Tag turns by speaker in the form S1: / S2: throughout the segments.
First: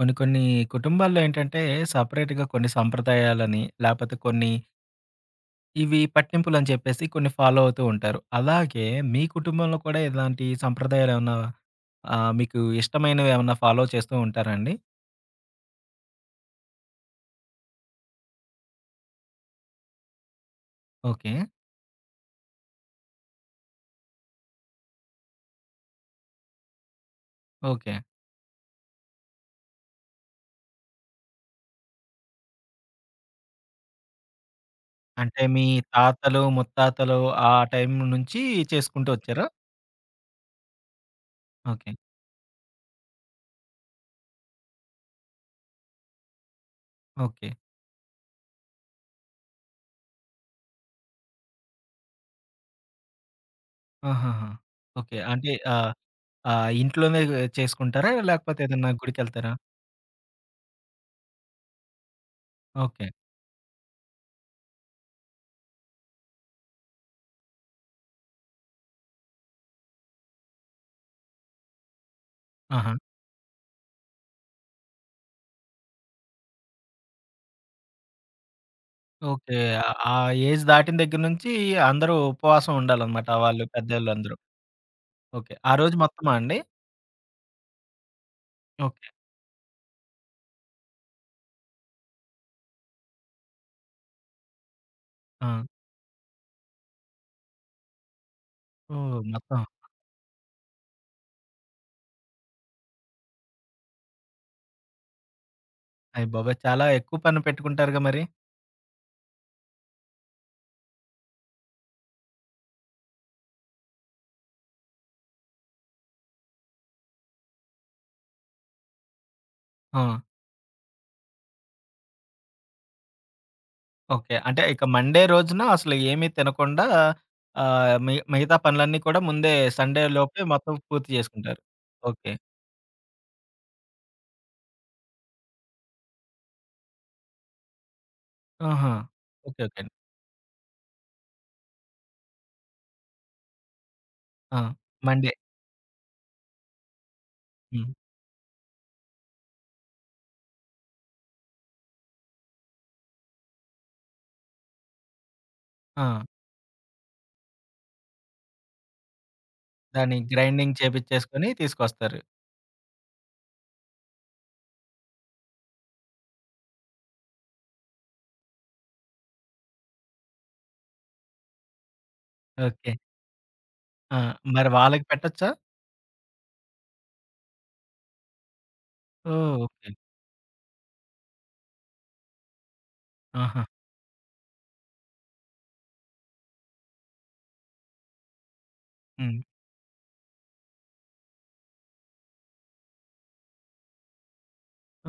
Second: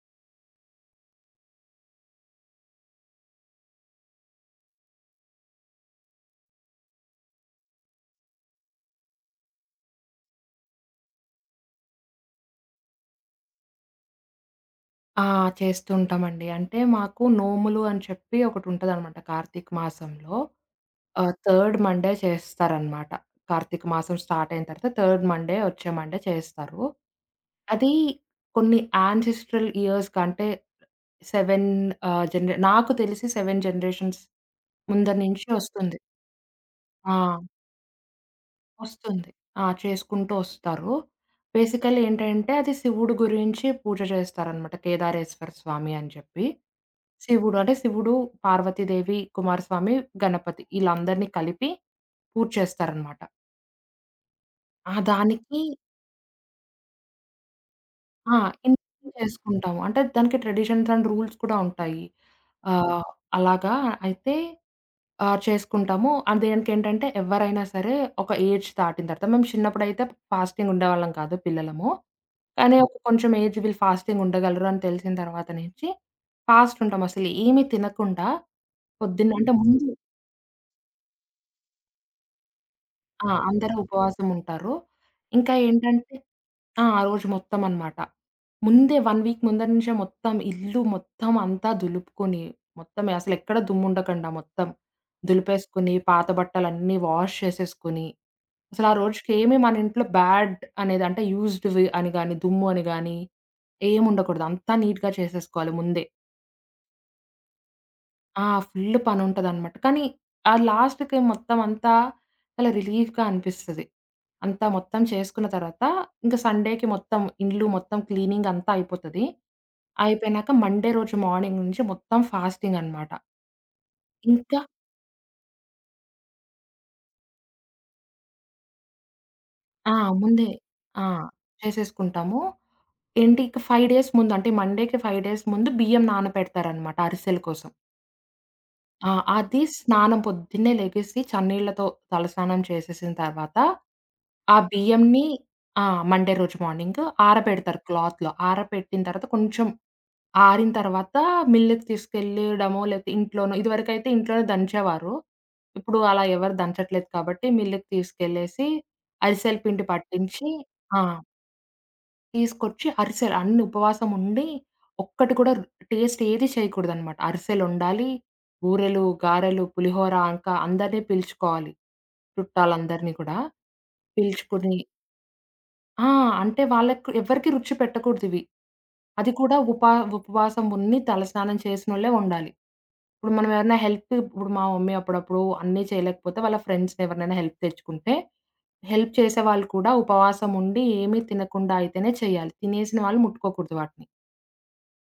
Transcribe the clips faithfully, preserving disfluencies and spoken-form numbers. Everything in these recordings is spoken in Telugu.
S1: కొన్ని కొన్ని కుటుంబాల్లో ఏంటంటే సెపరేట్‌గా కొన్ని సాంప్రదాయాలని లేపోతే కొన్ని ఇవి పట్టింపులుని చెప్పేసి కొన్ని ఫాలో అవుతూ ఉంటారు. అలాగే మీ కుటుంబంలో కూడా ఇలాంటి సంప్రదాయాలేమన్నా ఆహ్, మీకు ఇష్టమైనవి ఏమన్నా ఫాలో చేస్తూ ఉంటారా అండి?
S2: ఆ! చేస్తుంటామండి. అంటే మాకు నోములు అని చెప్పి ఒకటుంటదనమాట కార్తీక మాసంలో. ఆహ్,
S1: ఓకే.
S2: థర్డ్ మండే చేస్తారనమాట. కార్తీక మాసం స్టార్టయిన తర్వాత థర్డ్ మండే వచ్చే మండే చేస్తారు. అదీ
S1: ఓకే.
S2: కొన్ని యాన్సెస్టరల్ ఇయర్స్ కంటే సెవెన్ ఆహ్, జనరే నాకు తెలిసి సెవెన్ జనరేషన్స్ ముందర
S1: అంటే
S2: నుంచి
S1: మీ
S2: వస్తుంది.
S1: తాతలు, ముత్తాతలు
S2: ఆ!
S1: ఆ టైం నుంచి చేసుకుంటూ
S2: వస్తుంది.
S1: వచ్చారా?
S2: ఆ! చేసుకుంటూ వస్తారు.
S1: ఓకే.
S2: బేసికల్లీ ఏంటంటే, అది శివుడి గురించి పూజ చేస్తారనమాట కేదారేశ్వర స్వామి అని చెప్పి.
S1: ఓకే.
S2: శివుడు, అంటే శివుడు, పార్వతీదేవి, కుమారస్వామి, గణపతి ఈళ్ళందరిని కలిపి పూజ చేస్తారనమాట.
S1: ఆహాహా!
S2: అహా!
S1: ఓకే. అంటే
S2: దానికి
S1: ఆహ్, ఆహ్, ఇంట్లోనే ఎ చేసుకుంటారా?
S2: ఆ!
S1: లేకపోతే ఏదన్నా
S2: ఇంట్లోనే
S1: గుడికెళ్తారా?
S2: చేసుకుంటాము. అంటే దానికి ట్రెడిషన్స్ అండ్ రూల్స్ కూడా ఉంటాయి. ఆహ్,
S1: ఓకే.
S2: అలాగా అయితే ఆహ్, చేసుకుంటాము. అండ్ దేనికేంటంటే, ఎవ్వరైనా సరే ఒక ఏజ్ తాటిన తర్వాత మేము చిన్నప్పుడైతే ఫాస్టింగ్ ఉండేవాళ్ళం కాదు పిల్లలము. కానీ ఒక
S1: ఆహా!
S2: కొంచెం ఏజ్ వీళ్ళు ఫాస్టింగ్ ఉండగలరు అని తెలిసిన తర్వాత నుంచి, ఫాస్ట్ ఉంటం అసలు ఏమి తినకుండా, పొద్దున్న అంటే
S1: ఓకే.
S2: ముందు
S1: ఆ ఆ ఏజ్ దాటిన దగ్గర నుంచి అందరూ ఉపవాసం ఉండాలనమాట
S2: ఆ!
S1: వాళ్ళు
S2: అందరూ ఉపవాసం
S1: పెద్దోళ్ళందరూ.
S2: ఉంటారు. ఇంకా
S1: ఓకే. ఆ రోజు
S2: ఏంటంటే
S1: మొత్తమా అండి?
S2: ఆ! ఆ రోజు మొత్తమనమాట. ముందే
S1: ఓకే.
S2: వన్ వీక్ ముందర నుంచే మొత్తం ఇల్లు మొత్తం అంతా దులుపుకొని, మొత్తం అసలెక్కడ దుమ్ముండకండా మొత్తం,
S1: ఆ!
S2: దులిపేసుకొని పాత బట్టలన్నీ వాష్ చేసేసుకొని, అసలు ఆ
S1: ఓహ్!
S2: రోజుకేమి
S1: మొత్తం
S2: మనింట్లో బ్యాడ్ అనేది అంటే యూజ్డ్‌వి అని గాని, దుమ్ము అని గాని, ఏముండకూడదు. అంత నీట్‌గా చేసేసుకోవాలి ముందే.
S1: అయ్య బాబోయ్! చాలా ఎక్కువ పని పెట్టుకుంటారుగా మరి?
S2: ఆ! ఫుల్ పని ఉంటదనమాట. కానీ ఆ లాస్ట్‌కి మొత్తం అంతా చాలా రిలీఫ్‌గా అనిపిస్తది. అంతా మొత్తం చేసుకున్న తర్వాత ఇంక సండేకి మొత్తం ఇండ్లు మొత్తం క్లీనింగ్ అంతా అయిపోతది.
S1: ఆ!
S2: అయిపోయినాక మండే రోజు మార్నింగ్ నుంచి మొత్తం ఫాస్టింగనమాట.
S1: ఓకే.
S2: ఇంకా
S1: అంటే ఇక మండే రోజున అసలు ఏమీ తినకుండా ఆహ్, మిగ మిగతా పనులన్నీ కూడా ముందే
S2: ఆ!
S1: సండేలోపే
S2: ముందే.
S1: మొత్తం
S2: ఆ!
S1: పూర్తి జేసుకుంటారు. ఓకే.
S2: చేసేసుకుంటాము. ఎంటీ ఇక ఫైవ్ డేస్ ముందు అంటే మండేకి ఫైవ్ డేస్ ముందు బియ్యం నానపెడతారనమాట అరిసెల కోసం.
S1: ఆహా!
S2: ఆ! అది
S1: ఓకే. ఓకేండి.
S2: స్నానం పొద్దున్నే లెగేసి, చన్నీళ్లతో తలస్నానం చేసేసిన తర్వాత, ఆ
S1: ఆ!
S2: బియ్యంనీ
S1: మండే
S2: ఆ! మండే రోజు మార్నింగ్ ఆర పెడతారు.
S1: హ్మ్.
S2: క్లాత్‌లో ఆర పెట్టిన తర్వాత కొంచెం ఆరిన తర్వాత మిల్లుకి తీసుకెళ్లేయడమో, లేపోతే ఇంట్లోనో ఇదివరకైతే ఇంట్లోనే దంచేవారు. ఇప్పుడు అలా
S1: ఆ!
S2: ఎవరు దంచట్లేదు కాబట్టి, మిల్లుకి తీసుకెళ్లేసి అరిసెల పిండి
S1: దాన్ని
S2: పట్టించి
S1: గ్రైండింగ్
S2: ఆ!
S1: చేపించేసుకొని తీసుకొస్తారు.
S2: తీసుకొచ్చి అరిసెలు అన్నీ ఉపవాసం ఉండి, ఒక్కటి కూడా టేస్ట్ ఏదీ చేయకూడదనమాట. అరిసెలు ఒండాలి. బూరెలు, గారెలు, పులిహోర. ఇంకా అందరినీ పిలుచుకోవాలి,
S1: ఓకే.
S2: చుట్టాలందరినీ కూడా.
S1: ఆ! మరి
S2: పిలుచుకుని
S1: వాళ్ళకి పెట్టొచ్చా?
S2: ఆ! అంటే, వాళ్లకి ఎవరికీ రుచి పెట్టకూడదు ఇవి. అది కూడా
S1: ఓహ్!
S2: ఉప
S1: ఓకే.
S2: ఉపవాసం ఉండి తలస్నానం చేసినోళ్లే ఉండాలి. ఇప్పుడు మనం
S1: ఆహా!
S2: ఏవైనా హెల్ప్ ఇప్పుడు మా మమ్మీ అప్పుడప్పుడు అన్నీ చేయలేకపోతే వాళ్ల ఫ్రెండ్స్‌ని ఎవరినైనా హెల్ప్‌కి తెచ్చుకుంటే, హెల్ప్
S1: హ్మ్.
S2: చేసేవాళ్లు కూడా ఉపవాసం ఉండి, ఏమీ తినకుండా అయితేనే చేయాలి. తినేసిన వాళ్లు ముట్టుకోకూడదు వాటిని.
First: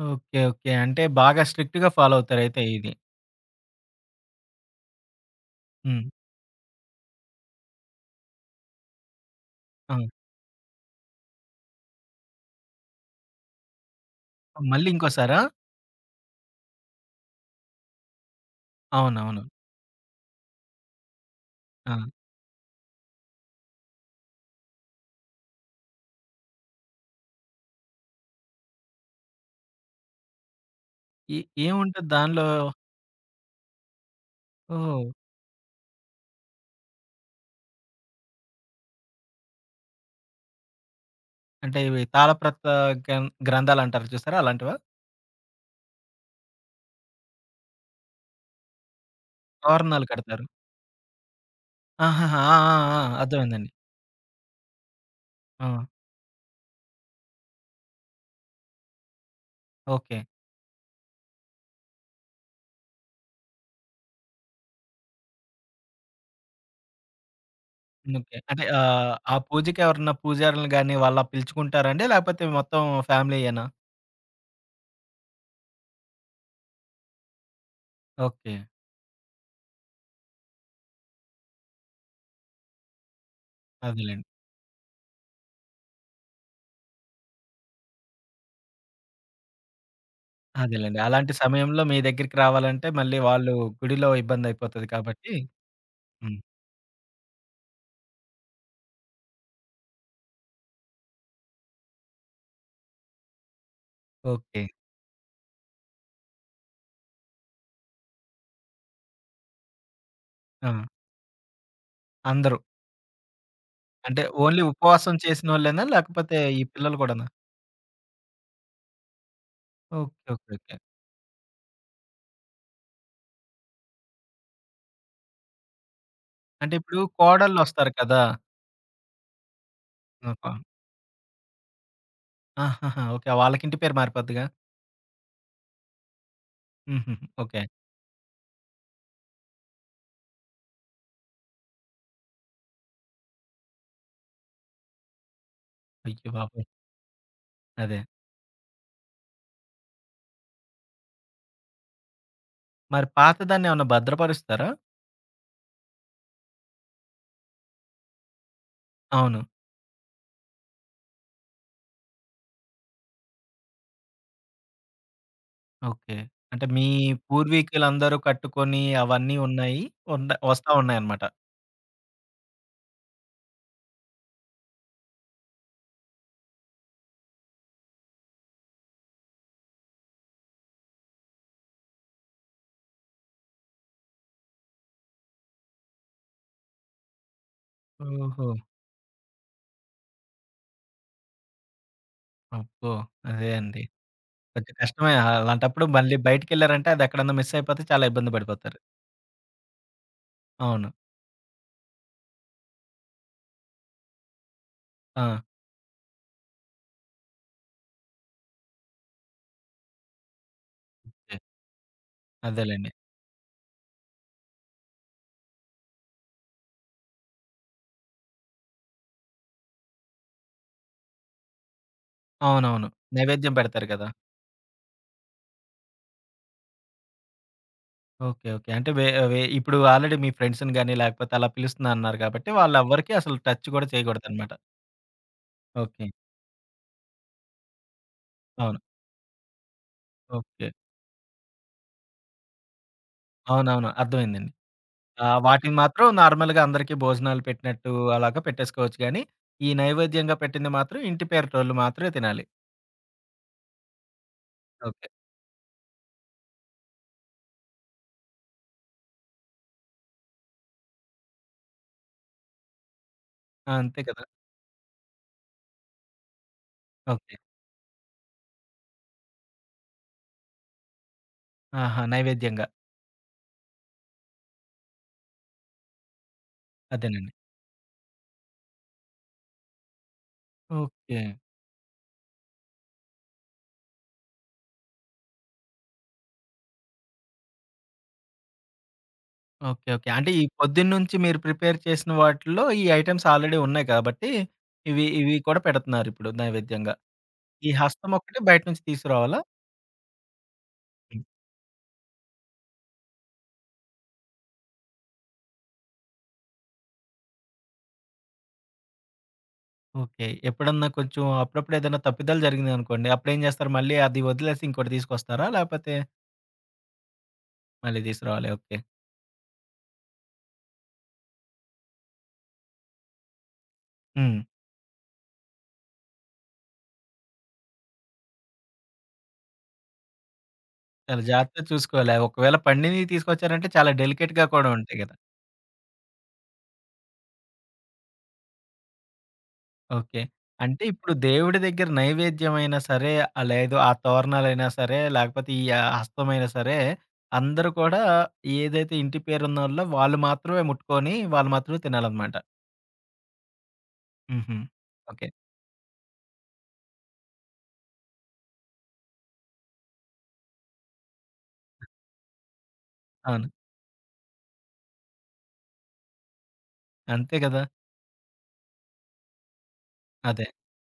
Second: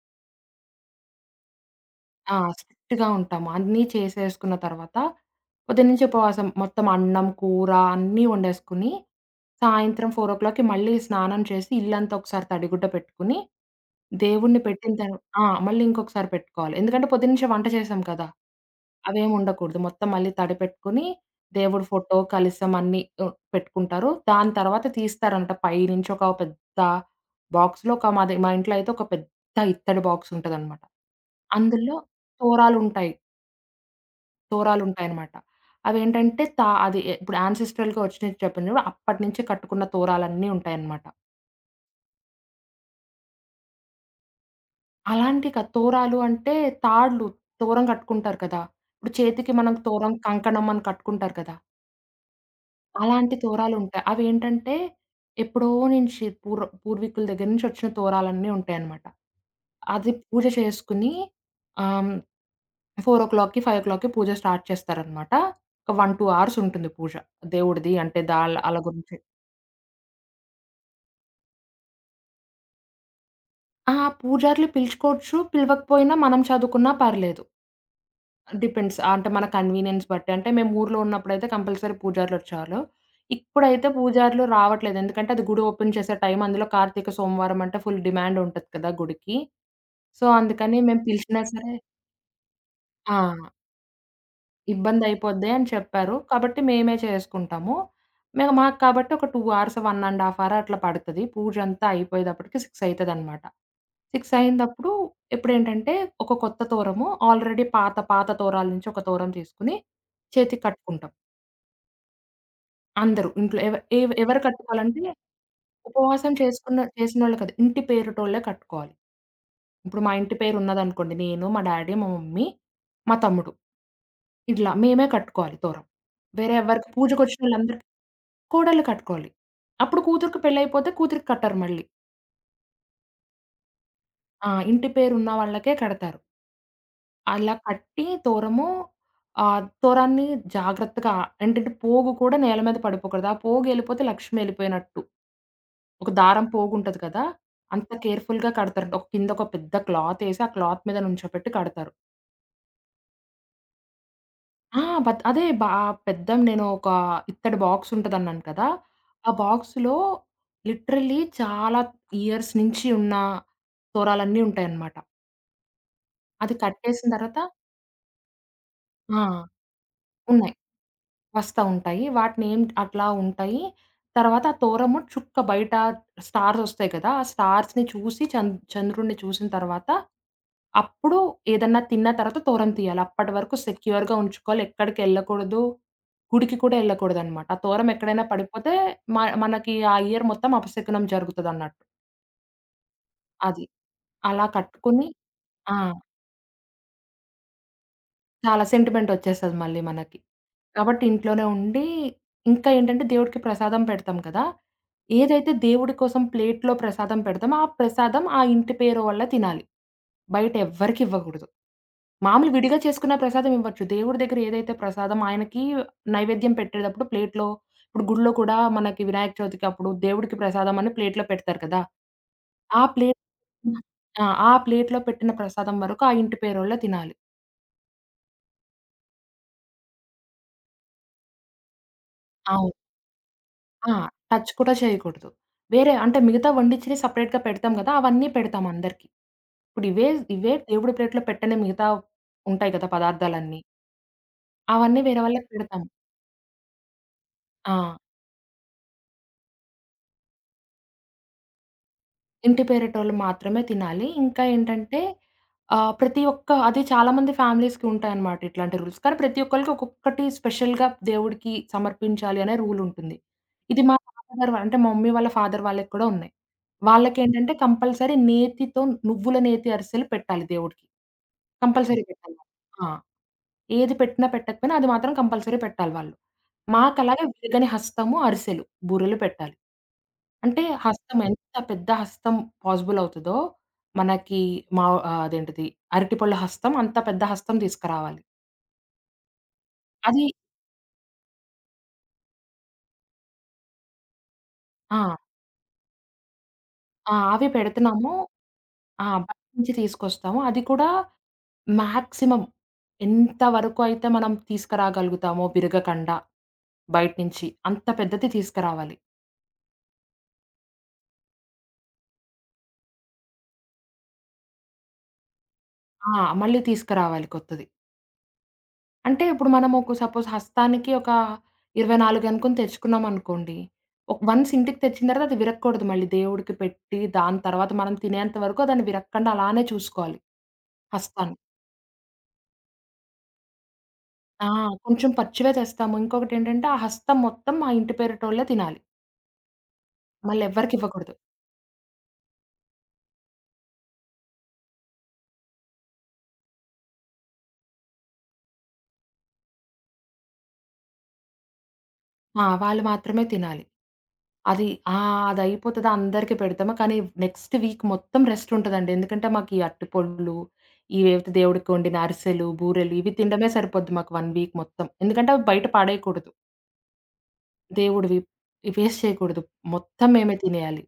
S1: ఓకే. ఓకే. అంటే, బాగా స్ట్రిక్ట్‌గా ఫాలో
S2: ఆ!
S1: అవుతారు అయితే ఇది.
S2: స్ట్రిక్ట్‌గా ఉంటాం. అన్నీ చేసేసుకున్న తర్వాత పొద్దు నుంచి
S1: హ్మ్.
S2: ఉపవాసం మొత్తం అన్నం, కూర అన్నీ వండేసుకొని
S1: హ్మ్.
S2: సాయంత్రం ఫోర్ ఓ క్లాక్‌కి మళ్లీ స్నానం చేసి, ఇల్లంతా ఒకసారి తడిగుడ్డ పెట్టుకొని, దేవుడిని
S1: మళ్ళీ
S2: పెట్టిన తర్వా
S1: ఇంకోసారా?
S2: ఆ! మళ్లీ ఇంకొకసారి పెట్టుకోవాలి. ఎందుకంటే పొద్దు నుంచే వంట చేసాం కదా! అవేమీ
S1: అవునవును.
S2: ఉండకూడదు. మొత్తం మళ్లీ తడిపెట్టుకొని, దేవుడు
S1: ఆ!
S2: ఫోటో, కలశం అన్నీ ఒ పెట్టుకుంటారు. దాని తర్వాత తీస్తారంట. పై నుంచి ఒక పెద్ద బాక్స్‌లో కామదే మా ఇంట్లో అయితే ఒక పెద్ద ఇత్తడి బాక్స్ ఉంటదనమాట.
S1: ఏ
S2: అందులో
S1: ఏముంటది దాన్లో?
S2: తోరాలు ఉంటాయి. తోరాలు
S1: ఓహో!
S2: ఉంటాయన్నమాట. అవేంటంటే తా అది ఇప్పుడు యాన్సెస్ట్రల్‌గా వచ్చినవి. చెప్పినప్పుడు అప్పటినుంచే కట్టుకున్న తోరాలన్నీ ఉంటాయన్నమాట.
S1: అంటే ఇవి తాళప్రత గం గ్రంథాలుంటారా చూసారా? అలాంటివా?
S2: అలాంటివి కాదు! తోరాలు అంటే తాళ్ళు, తోరం కట్టుకుంటారు కదా! ఇప్పుడు చేతికి మనం
S1: తోరణాలు
S2: తోరం,
S1: కడతారు.
S2: కంకణం అని కట్టుకుంటారు కదా!
S1: ఆహాహా! ఆ! ఆ! ఆ!
S2: అలాంటి
S1: అర్థమైందండి.
S2: తోరాలు ఉంటాయి. అవేంటంటే ఎప్పుడో
S1: ఆ!
S2: నుంచి పూర్వ పూర్వీకుల దగ్గర నుంచి వచ్చిన తోరాలన్నీ ఉంటాయన్నమాట. అది
S1: ఓకే.
S2: పూజ చేసుకొని అహ్, హ్మ్. ఫోర్ ఓ క్లాక్‌కి ఫైవ్ ఓ క్లాక్‌కి పూజ స్టార్ట్ చేస్తారనమాట. ఒక వన్ టూ హార్స్ ఉంటుంది పూజ. దేవుడిది అంటే దా
S1: ఓకే. అంటే
S2: ఆళ్ల
S1: ఆహ్,
S2: గురించి.
S1: ఆ పూజకి ఎవరన్నా పూజారలు గాని, వాళ్ళ పిలుచుకుంటారాండి? లేకపోతే మొత్తం ఫ్యామిలీయేనా?
S2: అహా! పూజారులు పిలుచుకోవచ్చు. పిలవకపోయినా మనం చదువుకున్నా పర్లేదు.
S1: ఓకే.
S2: డిపెండ్స్. అంటే మన కన్వీనియన్స్ బట్టి. అంటే మేము ఊర్లో ఉన్నప్పుడైతే కంపల్సరీ పూజారులు వచ్చేవాలు. ఇప్పుడైతే
S1: అదేలెండి.
S2: పూజారులు రావట్లేదు. ఎందుకంటే అది గుడి ఓపెన్ చేసే టైం. అందులో కార్తీక సోమవారం అంటే ఫుల్ డిమాండ్ ఉంటది కదా గుడికి. సో, అందుకని
S1: అదేలెండి.
S2: మేము
S1: అలాంటి
S2: పిలిచినా సరే
S1: సమయంలో మీ దగ్గరికి రావాలంటే మళ్ళీ
S2: ఆ!
S1: వాళ్ళు గుడిలో ఇబ్బంది అయిపోతది కాబట్టి.
S2: "ఇబ్బందయిపోద్ది" అని చెప్పారు.
S1: హ్మ్.
S2: కాబట్టి, మేమే చేసుకుంటాము. మేము మాకు కాబట్టి ఒక two hours, one and half hour అట్లా పడతది. పూజ అంతా అయిపోయేటప్పటికి సిక్స్ అయితదనమాట. Six
S1: okay.
S2: అయిందప్పుడు ఇప్పుడేంటంటే, ఒక కొత్త తోరము ఆల్రెడీ పాత పాత తోరాల నుంచి ఒక తోరం చేసుకొని చేతికి
S1: ఆ!
S2: కట్టుకుంటాం.
S1: అందరు.
S2: అందరూ. ఇంట్లో ఎవ ఎవ
S1: అంటే,
S2: ఎవరు
S1: ఓన్లీ
S2: కట్టుకోవాలంటే,
S1: ఉపవాసం చేసినోళ్ళేనా?
S2: ఉపవాసం
S1: లేకపోతే ఈ
S2: చేసుకున్న
S1: పిల్లలు గూడనా?
S2: చేసినోళ్ళు కాదు, ఇంటి పేరుటోళ్ళే కట్టుకోవాలి. ఇప్పుడు మా
S1: ఓకే.
S2: ఇంటి
S1: ఓకే.
S2: పేరు
S1: ఓకే.
S2: ఉన్నదనుకోండి నేను, మా డ్యాడీ, మా మమ్మీ, మా తమ్ముడు. ఇట్లా మేమే కట్టుకోవాలి తోరం. వేరే
S1: అంటే,
S2: ఎవ్వరికి
S1: ఇప్పుడు కోడళ్లు
S2: పూజకొచ్చినోళ్ళందరి
S1: ఒస్తారు కదా!
S2: కోడళ్ళు కట్టుకోవాలి. అప్పుడు
S1: ఆహ్,
S2: కూతురికి
S1: ప
S2: పెళ్లయిపోతే కూతురికి కట్టరు మళ్ళీ.
S1: ఆహాహా! ఓకే. వాళ్ళకి ఇంటి పేరు మారిపోద్దిగా.
S2: ఆ! ఇంటి పేరు ఉన్న వాళ్ళకే కడతారు.
S1: హుహుహు.
S2: అలా
S1: ఓకే.
S2: కట్టి తోరము, ఆ తోరాన్ని జాగ్రత్తగా ఏంటంటే, పోగు కూడా నేల మీద పడిపోకూడదు. ఆ పోగెళ్ళిపోతే లక్ష్మి ఎళ్ళిపోయినట్టు. ఒక
S1: అయ్య
S2: దారం
S1: బాబోయ్!
S2: పోగుంటది కదా! అంత
S1: అదే.
S2: కేర్‌ఫుల్‌గా కడతారంట. ఒక కిందొ ఒక పెద్ద క్లాతేసి ఆ క్లాత్ మీద నుంచోపెట్టి కడతారు.
S1: మరి పాతదాన్ని ఏమన్నా భద్రపరుస్తారా?
S2: ఆ! బద్ అదే బా ఆ పెద్దం నేను ఒక ఇత్తడి బాక్స్ ఉంటదన్నాను కదా! ఆ
S1: అవును.
S2: బాక్స్‌లో లిటరల్లీ చాలా ఇయర్స్ నించి ఉన్న తోరాలన్నీ ఉంటాయనమాట.
S1: ఓకే.
S2: అది
S1: అంటే, మీ
S2: కట్టేసిన తర్వాత
S1: పూర్వీకులందరూ కట్టుకొని,
S2: ఆ!
S1: అవన్నీ ఉన్నాయి. ఉండ
S2: ఉన్నాయి.
S1: వస్తా ఉన్నాయనమాట.
S2: వస్తా ఉంటాయి. వాటినేం అట్లా ఉంటాయి. తర్వాత ఆ తోరము చుక్క బయట స్టార్స్ ఒస్తాయి కదా! ఆ స్టార్స్‌ని చూసి చంద్ చంద్రుడిని చూసిన తర్వాత అప్పుడు ఏదన్నా తిన్నా తర్వాత తోరం తీయాలి. అప్పటి వరకు సెక్యూర్‌గా ఉంచుకోవాలి, ఎక్కడికెళ్ళకూడదు, గుడికి కూడా ఎళ్ళకూడదనమాట. ఆ తోరం ఎక్కడైనా
S1: ఓహో!
S2: పడిపోతే మ మనకి ఆ ఇయర్ మొత్తం అపశకునం జరుగుతదన్నట్టు.
S1: అబ్బో! అదే
S2: అది.
S1: అండి.
S2: అలా
S1: కొంచెం
S2: కట్టుకొని
S1: కష్టమే.
S2: ఆ!
S1: అలాంటప్పుడు మళ్లీ బయటికెళ్లారంటే, అదెక్కడన్నా మిస్‌ అయిపోతే చాలా ఇబ్బంది
S2: చాలా
S1: పడిపోతారు.
S2: సెంటిమెంట్ ఒచ్చేస్తది మళ్లీ మనకి.
S1: అవును.
S2: కాబట్టి ఇంట్లోనే ఉండి ఇంకా ఏంటంటే, దేవుడికి ప్రసాదం పెడతాం కదా!
S1: ఆ!
S2: ఏదైతే దేవుడి కోసం ప్లేట్‌లో ప్రసాదం పెడతామో, ఆ ప్రసాదం ఆ ఇంటి పేరువాళ్లు తినాలి. బయటెవ్వరికి
S1: ఓకే.
S2: ఇవ్వకూడదు. మామూలుగా విడిగా
S1: అదేలెండి.
S2: చేసుకున్న ప్రసాదం ఇవ్వచ్చు. దేవుడి దగ్గర ఏదైతే ప్రసాదమో, ఆయనకి నైవేద్యం పెట్టేటప్పుడు ప్లేట్‌లో ఇప్పుడు గుడిలో కూడా మనకి వినాయక చవితికి అప్పుడు దేవుడికి ప్రసాదం అని ప్లేట్‌లో పెడతారు కదా! ఆ
S1: అవునవును.
S2: ప్లేట్
S1: నైవేద్యం పెడతారు కదా!
S2: ఆ! ప్లేట్‌లో పెట్టిన ప్రసాదం వరకు ఆ ఇంటి పేరోళ్లే తినాలి.
S1: ఓకే. ఓకే. అంటే వే వే ఇప్పుడు ఆల్రెడీ మీ ఫ్రెండ్స్‌ని గానీ, లేకపోతే అలా పిలుస్తునన్నారు కాబట్టి,
S2: అవును.
S1: వాళ్ళెవ్వరికీ అసలు టచ్ కూడా
S2: ఆ! టచ్
S1: చేయకూడదనమాట.
S2: కూడా చేయకూడదు. వేరే
S1: ఓకే.
S2: అంటే, మిగతా వండిచ్చినవి సెపరేట్‌గా పెడతాం కదా! అవన్నీ పెడతాం
S1: అవును.
S2: అందరికీ. ఇప్పుడివే ఇవే
S1: ఓకే.
S2: దేవుడి ప్లేట్‌లో పెట్టిన మిగతా ఉంటాయి కదా పదార్థాలన్నీ.
S1: అవునవును. అర్థమైందండి.
S2: అవన్నీ వేరే
S1: ఆహ్,
S2: వాళ్ళకి
S1: వాటిని
S2: పెడతాం.
S1: మాత్రం నార్మల్‌గా అందరికీ భోజనాలు పెట్టినట్టు
S2: ఆ!
S1: అలాగా పెట్టేసుకోవచ్చు కానీ ఈ నైవేద్యంగా పెట్టింది మాత్రం ఇంటి పేరటోళ్లు మాత్రమే తినాలి.
S2: ఇంటి పేరటోళ్లు మాత్రమే తినాలి. ఇంకా ఏంటంటే
S1: ఓకే.
S2: ఆహ్, ప్రతి ఒక్క అది చాలామంది ఫ్యామిలీస్‌కి ఉంటాయన్నమాట ఇట్లాంటి రూల్స్ కానీ ప్రతి ఒక్కళ్లకి ఒక్కొక్కటి స్పెషల్‌గా దేవుడికి సమర్పించాలి అనే రూల్ ఉంటుంది.
S1: ఆ!
S2: ఇది మా
S1: అంతే కదా!
S2: ఫాదర్ వాళ్లు అంటే, మమ్మీ వాళ్ల ఫాదర్ వాళ్లకి కూడా ఉన్నాయి.
S1: ఓకే.
S2: వాళ్లకేంటంటే, కంపల్సరీ నేతితో, నువ్వుల నేతి అరిసెలు పెట్టాలి దేవుడికి. కంపల్సరీ
S1: ఆహా!
S2: పెట్టాలనమాట.
S1: నైవేద్యంగా.
S2: ఆ! ఏది పెట్టినా పెట్టకపోయినా అది మాత్రం కంపల్సరీ పెట్టాలి వాళ్లు. మాకలాగే
S1: అదేనండి.
S2: విరగని హస్తము, అరిసెలు, బూరెలు పెట్టాలి. అంటే హస్తం
S1: ఓకే.
S2: ఎంత పెద్ద హస్తం పాజిబుల్ అవుతదో మనకి మావ ఆహ్, అదేంటిది అరటి పొళ్ల హస్తం అంత పెద్ద హస్తం తీసుకురావాలి.
S1: ఓకే. ఓకే. అంటే
S2: అది
S1: ఈ పొద్దున్నుంచి మీరు ప్రిపేర్ చేసిన వాటిల్లో, ఈ ఐటెమ్స్ ఆల్రేడీ ఉన్నాయి గాబట్టి, ఇవి,
S2: ఆ!
S1: ఇవి కూడా పెడుతన్నారిప్పుడు నైవేద్యంగా.
S2: ఆ! అవి
S1: ఈ హస్తం
S2: పెడతన్నాము.
S1: ఒక్కటి బయట నుంచి
S2: ఆ!
S1: తీసుకురావాలా?
S2: బయట నుంచి తీసుకొస్తాము. అది కూడా,
S1: హ్మ్.
S2: మ్యాక్సిమం ఎంత వరకు అయితే మనం తీస్కరాగలుగుతామో బిరగకండా, బయట్నించి అంత పెద్దది తీస్కరావాలి.
S1: ఓకే. ఎప్పుడన్నా కొంచెం అప్పుడప్పుడు ఏదన్నా తప్పిదాలు జరిగినయనుకోండి, అప్పుడేం జేస్తారు, మళ్ళీ అది వదిలేసి ఇంకోటి తీసుకొస్తారా? లేపోతే
S2: ఆ! మళ్ళీ తీస్కరావాలి కొత్తది.
S1: మళ్ళీ తీసుకు రావాలి. ఓకే.
S2: అంటే, ఇప్పుడు మనమొక సపోజ్ హస్తానికి ఒక, ఇరవై నాలుగు అనుకొని తెచ్చుకున్నామనుకోండి. ఒక్
S1: హ్మ్.
S2: వన్స్ ఇంటికి తెచ్చిన తర్వాత, అది విరక్కూడదు మళ్ళీ దేవుడికి పెట్టి, దాని తర్వాత మనం తినేంత వరకు అ దాన్ని విరగకండా అలానే చూసుకోవాలి.
S1: చాల
S2: హస్తాన్ని.
S1: జాగ్రత్తగా చూసుకోలే. ఒకవేళ పండినీయి తీసుకొచ్చారంటే, చాలా డెలికేట్‌గా
S2: ఆ!
S1: కూడా ఉంటాయి
S2: కొంచెం
S1: గదా!
S2: పచ్చివే తెస్తాము. ఇంకొకటేంటంటే, ఆ హస్తం మొత్తం మా ఇంటి పేరటోళ్ళే తినాలి...
S1: ఓకే.
S2: మళ్ళెవ్వరికి
S1: అంటే ఇప్పుడు
S2: ఇవ్వకూడదు.
S1: దేవుడి దెగ్గర నైవేద్యమైనా సరే, ఆ లేదు ఆ తోరణాలైనా సరే, లేకపోతే ఈ యా హస్తమైనా సరే, అందరూ కూడా ఏదైతే ఇంటి పేరున్నోళ్ళో వాళ్ళు మాత్రమే ముట్టుకొని, వాళ్ళు మాత్రమే తినాలనమాట.
S2: ఆ! వాళ్ళు మాత్రమే తినాలి.
S1: హుహు.
S2: అది ఆహ్,
S1: ఓకే.
S2: అదయిపోతది అందరికీ పెడతామ. కానీ, నెక్సట్ వీక్ మొత్తం రెస్టుంటదండి. ఎందుకంటే మాకీ అర్టి పొండ్లు, ఈ వేవయితే దేవుడి కొండి‌న అరిసెలు, బూరెలు ఇవి
S1: అవును.
S2: తిండమే సరిపోద్ది మాకు వన్ వీక్ మొత్తం. ఎందుకంటే అవి బయట పడేయకూడదు.
S1: అంతే గదా!
S2: దేవుడివి వేస్ట్ చేయకూడదు. మొత్తం మేమే
S1: అదే.
S2: తినేయాలి.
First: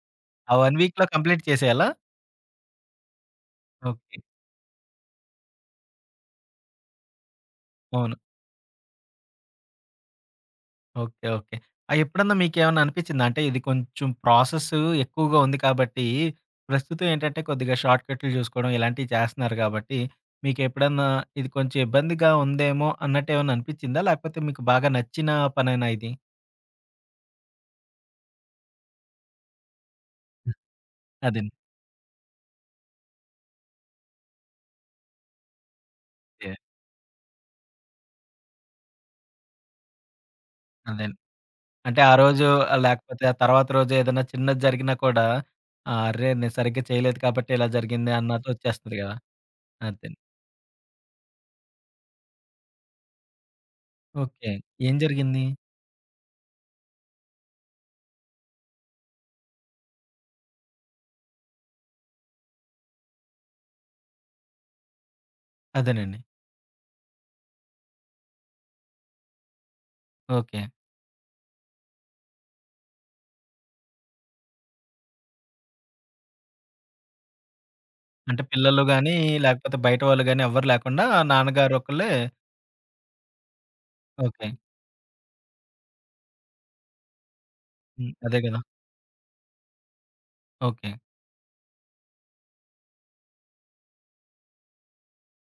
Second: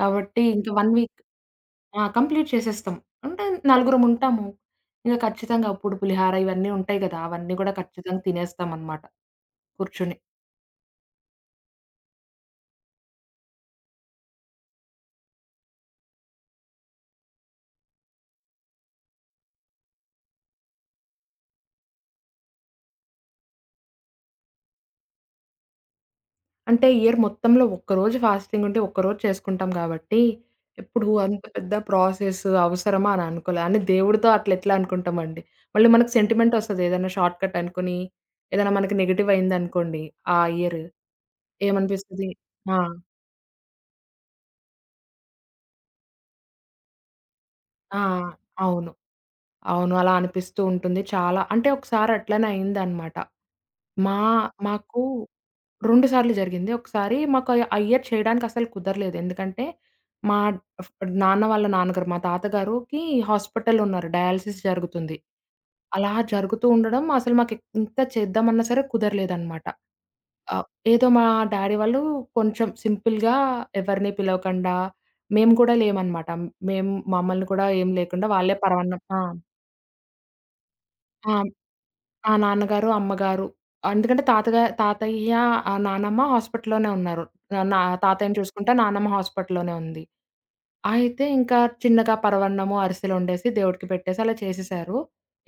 S2: కాబట్టి
S1: ఆ
S2: ఇంకా
S1: వన్
S2: వన్
S1: వీక్‌లో
S2: వీక్
S1: కంప్లీట్ చేసేయాలా?
S2: ఆ! కంప్లీట్ చేసేస్తాం. అంటే
S1: ఓకే.
S2: నలుగురముంటాము. ఇంగ ఖచ్చితంగాప్పుడు పులిహార, ఇవన్నీ ఉంటాయి కదా! అవన్నీ కూడా
S1: అవును.
S2: ఖచ్చితంగా తినేస్తామనమాట. కూర్చుని.
S1: ఓకే. ఓకే. ఆహ్, ఎప్పుడన్నా మీకేమన్నా అనిపిచ్చిందా? అంటే ఇది కొంచెం ప్రాసెస్ ఎక్కువగా ఉంది కాబట్టి ప్రస్తుతం ఏంటంటే కొద్దిగా షార్ట్కట్లు జూసుకోవడం ఇలాంటివి చేస్తున్నారు గాబట్టి మీకెప్పుడన్నా ఇది కొంచెం ఇబ్బందిగా ఉందేమో! అన్నట్టేమన్నా అనిపిచ్చిందా? లేకపోతే మీకు బాగా నచ్చిన పనేనా ఇది?
S2: అంటే ఇయర్ మొత్తంలో ఒక్కరోజు ఫాస్థింగుంటే ఒక్కరోజు చేసుకుంటాం గాబట్టి. ఎప్పుడు అంత
S1: అదండి.
S2: పెద్ద ప్రాసెస్ అవసరమా? అని అనుకోలే. అయిన దేవుడితో అట్ల ఎట్లా అనుకుంటామండి? మళ్ళీ మనకు
S1: ఓకే.
S2: సెంటిమెంటొస్తది ఏదైనా షార్ట్‌‌కటనుకోని. ఏదైనా మనకి నెగెటివయిందనుకోండి ఆ ఇయర్.
S1: అదేం అంటే ఆ
S2: ఏమనిపిస్తది?
S1: రోజు
S2: ఆ!
S1: లేకపోతే ఆ తర్వాత రోజు ఏదైనా చిన్నది జరిగినా కూడా అర్రే! నేను సరిగ్గా చేయలేదు కాబట్టి ఇలా
S2: ఆ!
S1: జరిగింది
S2: అవును.
S1: అన్నట్టొచ్చేస్తది గదా!
S2: అవును. అలా
S1: అదేం.
S2: అనిపిస్తూ ఉంటుంది. చాలా అంటే ఒకసారి అట్లనే అయిందనమాట. మా
S1: ఓకే. ఏం
S2: మాకు
S1: జరిగింది?
S2: రెండు సార్లు జరిగింది. ఒకసారి మాకు ఆ ఇయర్ చేయడానికి అస్సలు కుదరలేదు. ఎందుకంటే మా ఫ్ డ్ నాన్న వాళ్ళ నాన్నగారు. మా తాతగారుకి హాస్పిటల్ ఉన్నారు. డయాలసిస్ జరుగుతుంది. అలా
S1: అదేనండి.
S2: జరుగుతూ ఉండడం అసలు మాకు ఎ ఎంత చేద్దామన్నా సరే, కుదరలేదనమాట. ఆహ్,
S1: ఓకే.
S2: ఏదో మా డ్యాడీ వాళ్ళు కొంచెం సింపుల్‌గా ఎవరిని పిలవకుండా, మేము కూడా లేమనమాట. మేము మమ్మల్ని కూడా ఏం లేకుండా
S1: అంటే
S2: వాళ్ళే
S1: పిల్లలు
S2: పరవాన్నం
S1: గానీ
S2: ఆ!
S1: లేకపోతే బయట వాళ్ళు గాని ఎవ్వరూ లేకుండా
S2: ఆ!
S1: నాన్నగారొకళ్ళే
S2: ఆ! నాన్నగారు, అమ్మగారు. ఎందుకంటే
S1: ఓకే.
S2: తాతగా తాతయ్య ఆహ్, నానమ్మ హాస్పిటల్లోనే ఉన్నారు. ఆహ్, నా
S1: హ్మ్.
S2: తాతయ్యని
S1: అదే గదా!
S2: చూసుకుంటా నానమ్మ హాస్పిటల్లోనే ఉంది.
S1: ఓకే.
S2: అయితే ఇంకా చిన్నగా పరవాన్నము, అరిసెలు వండేసి దేవుడికి పెట్టేసి అలా చేసేశారు.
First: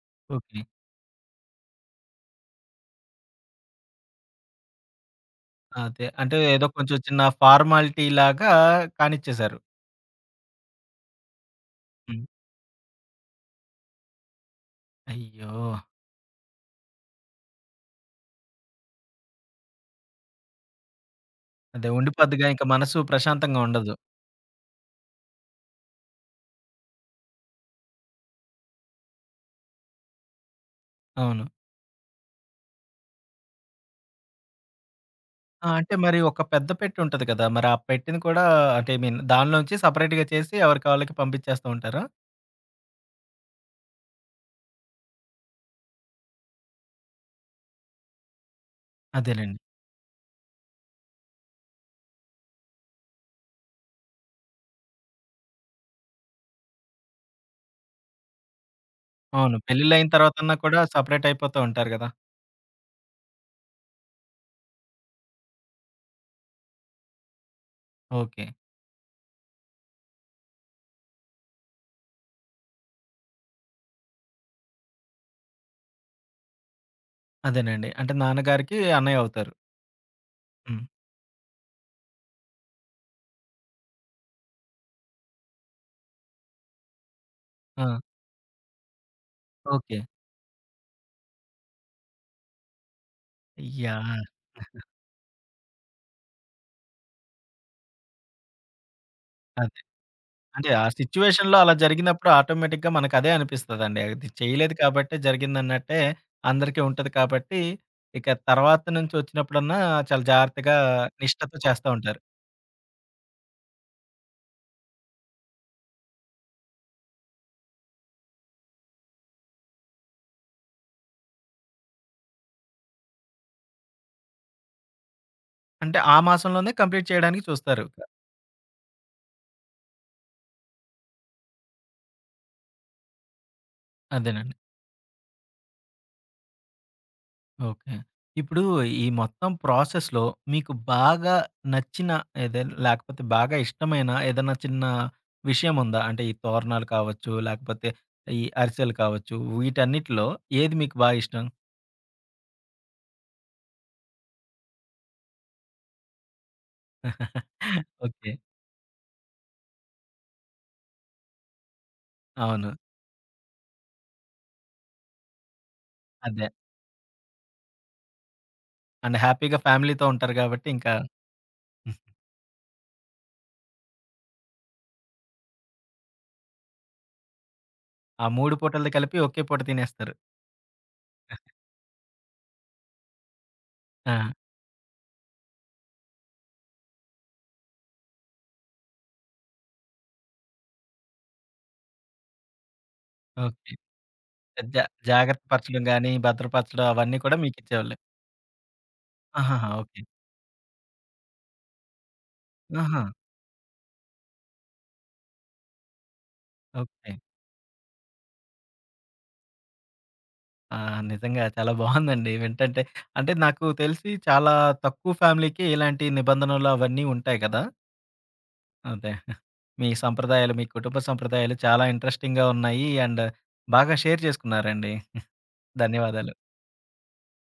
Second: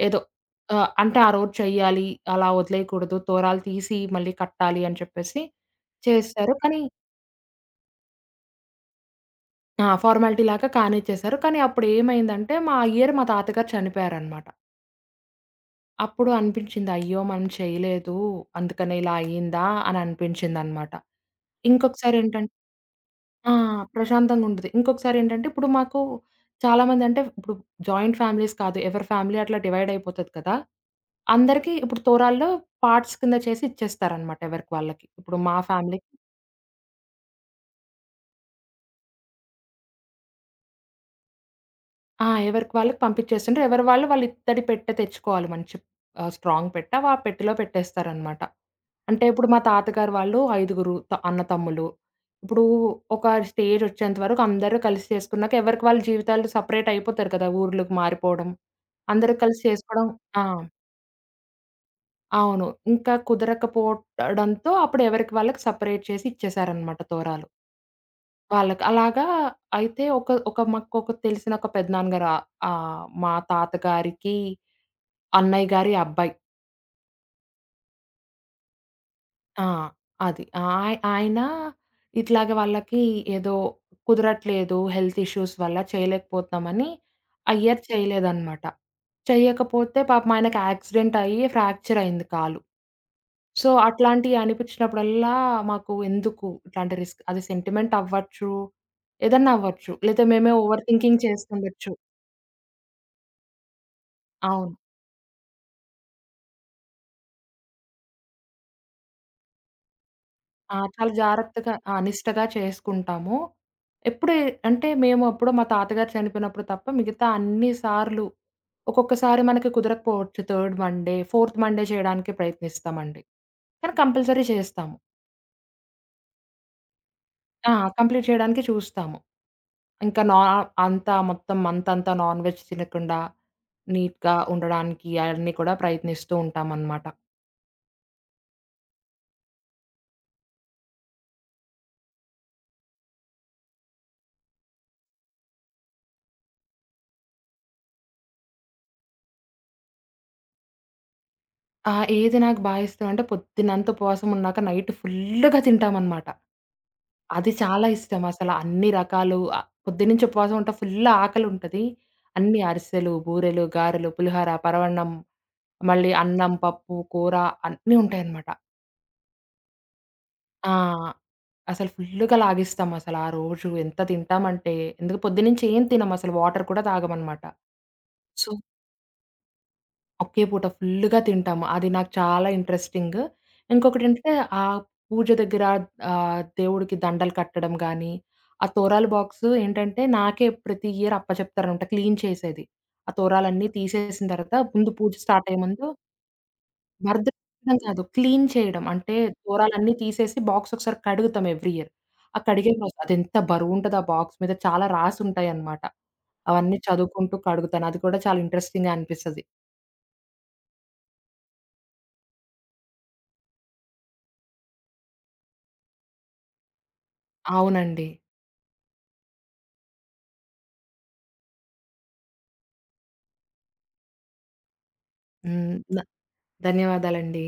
S2: ఏదో.
S1: ఓకే.
S2: ఆహ్, అంటే ఆ రోజు చెయ్యాలి. అలా వదిలేయకూడదు. తోరాలు తీసి మళ్ళీ కట్టాలి అని చెప్పేసి
S1: అదే. అంటే
S2: చేసారు.
S1: ఏదో
S2: కానీ
S1: కొంచెం చిన్న ఫార్మాలిటీలాగా కానిచ్చేసారు.
S2: ఆ! ఫార్మాలిటీలాగా కానిచ్చేేశారు. కానీ
S1: హ్మ్.
S2: అప్పుడేమైందంటే మా ఇయర్ మా తాతయగారు చనిపోయారనమాట.
S1: అయ్యో!
S2: అప్పుడు అనిపించింది. అయ్యో! మనం చేయలేదు. అందుకనే ఇలా అయిందా! అననిపించిందనమాట.
S1: అదే.
S2: ఇంకొకసారి ఏంటం
S1: ఉండిపోద్దిగా ఇంక మనసు
S2: ఆ!
S1: ప్రశాంతంగా ఉండదు.
S2: ప్రశాంతంగుంటది. ఇంకొకసారేంటంటే, ఇప్పుడు మాకు చాలామంది అంటే ఇప్పుడు జాయింట్ ఫ్యామిలీస్ కాదు, ఎవరు ఫ్యామిలీ అట్లా డివైడయిపోతది కదా!
S1: అవును.
S2: అందరికీ ఇప్పుడు తోరాళ్లో పార్ట్స్ కింద చేసి, ఇచ్చేస్తారనమాట ఎవరికి వాళ్ళకి. ఇప్పుడు మా
S1: ఆ! అంటే
S2: ఫ్యామిలీ
S1: మరి ఒక పెద్ద పెట్టేవుంటాది కదా! మరి ఆ పెట్టెని కూడా అంటే ఐ మీన్ దానిలో నుంచి సెపరేట్‌గా చేసి ఎవరికి వళ్ళకి పంపిచ్చేస్తా ఉంటారా?
S2: ఆ! ఎవరికి వాళ్ళకి పంపిచ్చేస్తుంటరు. ఎవరి వాళ్ళు వాళ్ళ ఇత్తడి పెట్ట తెచ్చుకోవాలి మంచి ఆహ్, స్ట్రాంగ్ పెట్ట వ పెట్టెలో పెట్టేస్తారనమాట. అంటే ఇప్పుడు
S1: అదేలెండి.
S2: మా తాతగారు వాళ్ళు ఐదుగురు త అన్న తమ్ములు. ఇప్పుడు ఒక స్టేజొచ్చేంత వరకు అందరూ కలిసి చేసుకున్నాక, ఎవరికి వాళ్ళ జీవితాలు సెపరేటయిపోతారు కదా! ఊర్లుకి మారిపోవడం. అందరూ
S1: అవును.
S2: కలిసి
S1: పెళ్ళిళ్ళయిన
S2: చేసుకోవడం ఆ!
S1: తర్వాతన్నా కూడా సెపరేటయిపోతూ ఉంటారు గదా!
S2: అవును. ఇంక కుదరకపోవడంతో అప్పుడెవరికి వాళ్ళకి సెపరేట్ చేసి ఇచ్చేసారనమాట తోరాలు.
S1: ఓకే.
S2: వాళ్ళకి. అలాగా అయితే ఒక ఒక మాకొక తెలిసిన ఒక పెద్దనాన్న గారు ఆహ్, ఆహ్, మా తాతగారికి, అన్నయ్య గారి అబ్బాయి.
S1: అదేనండి. అంటే, నాన్నగారికి అన్నయ్య అవుతారు.
S2: ఆ! అది.
S1: హ్మ్.
S2: ఆయ ఆయన ఇట్లాగే వాళ్ళకి ఏదో కుదరట్లేదు హెల్త్ ఇష్యూస్ వల్ల చేయలేకపోతునామని, ఆ ఇయర్
S1: ఆ!
S2: చేయలేదనమాట. చేయకపోతే
S1: ఓకే.
S2: పాపం ఆయనకి యాక్సిడెంట్ అయ్యి, ఫ్యాక్చరయ్యింది కాలు. So
S1: yeah!
S2: అట్లాంటియనిపించినప్పుడల్లా, మాకు ఎందుకు? ఇట్లాంటి రిస్క్ అది సెంటిమెంటవ్వచ్చు, ఏదైనా
S1: అదే.
S2: అవ్వచ్చు. లేతే మేమే
S1: అంటే,
S2: ఓవర్
S1: ఆ
S2: థింకింగ్
S1: సిట్యుయేషన్‌లో అలా
S2: చేసుకునుండొచ్చు.
S1: జరిగినప్పుడు ఆటోమేటిక్‌గా మనకదే అనిపిస్తదండి. అది చేయలేదు
S2: అవును.
S1: కాబట్టే జరిగిందన్నట్టే, అందరికీ ఉంటది కాబట్టి ఇక తర్వాత నుంచి వచ్చినప్పుడన్నా, చాలా జాగ్రత్తగా
S2: ఆ! చాలా
S1: నిష్టతో
S2: జాగ్రత్తగా
S1: చేస్తా
S2: ఆ!
S1: ఉంటారు.
S2: నిష్టగా చేసుకుంటాము. ఎప్పుడే అంటే, మేమెప్పుడో మా తాతగారు చనిపోయినప్పుడు తప్ప, మిగతా అన్ని సార్లు ఒక్కొక్కసారి మనకి కుదరకపోవచ్చు. థర్డ్ మండే, ఫోర్త్ మండే చేయడానికే ప్రయత్నిస్తామండి. కానీ, కంపల్సరీ చేస్తాము.
S1: అంటే, ఆ మాసంలోనే కంప్లీట్ చేయడానికి
S2: ఆ!
S1: చూస్తారు.
S2: కంప్లీట్ చేయడానికి చూస్తాము. ఇంకా నా అంతా మొత్తం మంతంతా నాన్ వెజ్ తినకుండా, నీట్‌గా
S1: అదేనండి.
S2: ఉండడానికి అయన్ని కూడా ప్రయత్నిస్తూ ఉంటామనమాట.
S1: ఓకే. ఇప్పుడు ఈ మొత్తం ప్రాసెస్‌లో మీకు బాగా నచ్చిన ఏదే లేకపోతే బాగా ఇష్టమైన ఏదైనా చిన్న విషయముందా? అంటే ఈ తోరణాలు కావచ్చు, లేకపోతే ఈ అరిసెలు కావచ్చు వీటన్నిటిలో ఏది మీకు బా ఇష్టం?
S2: ఆ! ఏది నాకు బా ఇష్టమంటే, పొద్దున్నంత ఉపవాసం ఉన్నాక నైట్ ఫుల్లుగా తింటామనమాట. అది చాలా ఇష్టం.
S1: ఓకే.
S2: అసల అన్ని రకాలు ఆహ్, పొద్దున్నుంచి ఉపవాసం ఉంట ఫుల్లు ఆకలుంటది. అన్ని
S1: అవును.
S2: అరిసెలు, బూరెలు, గారెలు, పులిహర, పరవన్నం. మళ్ళీ
S1: అదే.
S2: అన్నం, పప్పు, కూర అన్నీ ఉంటాయనమాట.
S1: అండ్ హ్యాపీగా ఫ్యామిలీతో ఉంటారు కాబట్టి
S2: ఆ!
S1: ఇంకా
S2: అసల ఫుల్లుగా లాగిస్తాం అసలా రోజు ఎంత తింటామంటే ఎందుక పొద్దున్నుంచి ఏం తినం అసలు వాటర్ కూడా తాగమనమాట.
S1: ఆ
S2: సో
S1: మూడు పూటలది కలిపి ఒకే పూట తినేస్తారు.
S2: ఒకే పూట ఫుల్లుగా
S1: అది.
S2: తింటాము. అది నాకు చాలా ఇంట్రెస్టింగ్. ఇంకొకటేంటంటే
S1: ఆ!
S2: ఆ పూజ దెగ్గర ఆహ్, దేవుడికి దండలు కట్టడం గానీ. ఆ తోరాలు బాక్సు ఏంటంటే నాకే ప్రతి ఇయర్ అప్ప జెప్తారంట. క్లీన్ చేసేది. ఆ తొరాలన్నీ
S1: ఓకే.
S2: తీసేసిన తర్వాత
S1: జా
S2: ముందు పూజ
S1: జాగ్రత్త
S2: స్టార్టయ్యే
S1: పరచడం
S2: ముందు
S1: గాని, భద్రపరచడం అవన్నీ కూడా
S2: భద్రపెట్టడం
S1: మీకిచ్చేవాళ్ళు.
S2: కాదు. క్లీన్ చేయడం. అంటే
S1: ఆహాహా!
S2: తోరాలన్నీ
S1: ఓకే.
S2: తీసేసి బాక్స్ ఒకసారి కడుగుతాం ఎవ్రి ఇయర్. ఆ కడిగే
S1: ఆహా!
S2: అదెంత బరువుంటది ఆ బాక్స్ మీద చాలా రాసుంటాయన్నమాట. అవన్నీ
S1: ఓకే.
S2: చదువుకుంటూ కడుగుతాను. అది కూడా చాలా ఇంట్రెస్టింగ్‌గా అనిపిస్తది.
S1: ఆ! నిజంగా చాలా బావుందండి. వింటంటే అంటే నాకు తెలిసి చాలా తక్కువ ఫ్యామిలీకి ఇలాంటి నిబంధనలు అవన్నీ ఉంటాయి గదా!
S2: అవునండి.
S1: అదే. మీ సంప్రదాయాలు, మీ కుటుంబ సంప్రదాయాలు చాలా ఇంట్రెస్టింగ్‌గా ఉన్నాయి. అండ్ బాగా షేర్ చేసుకున్నారండి.
S2: హ్మ్. న
S1: ధన్యవాధాలు.
S2: ధన్యవాదాలండి.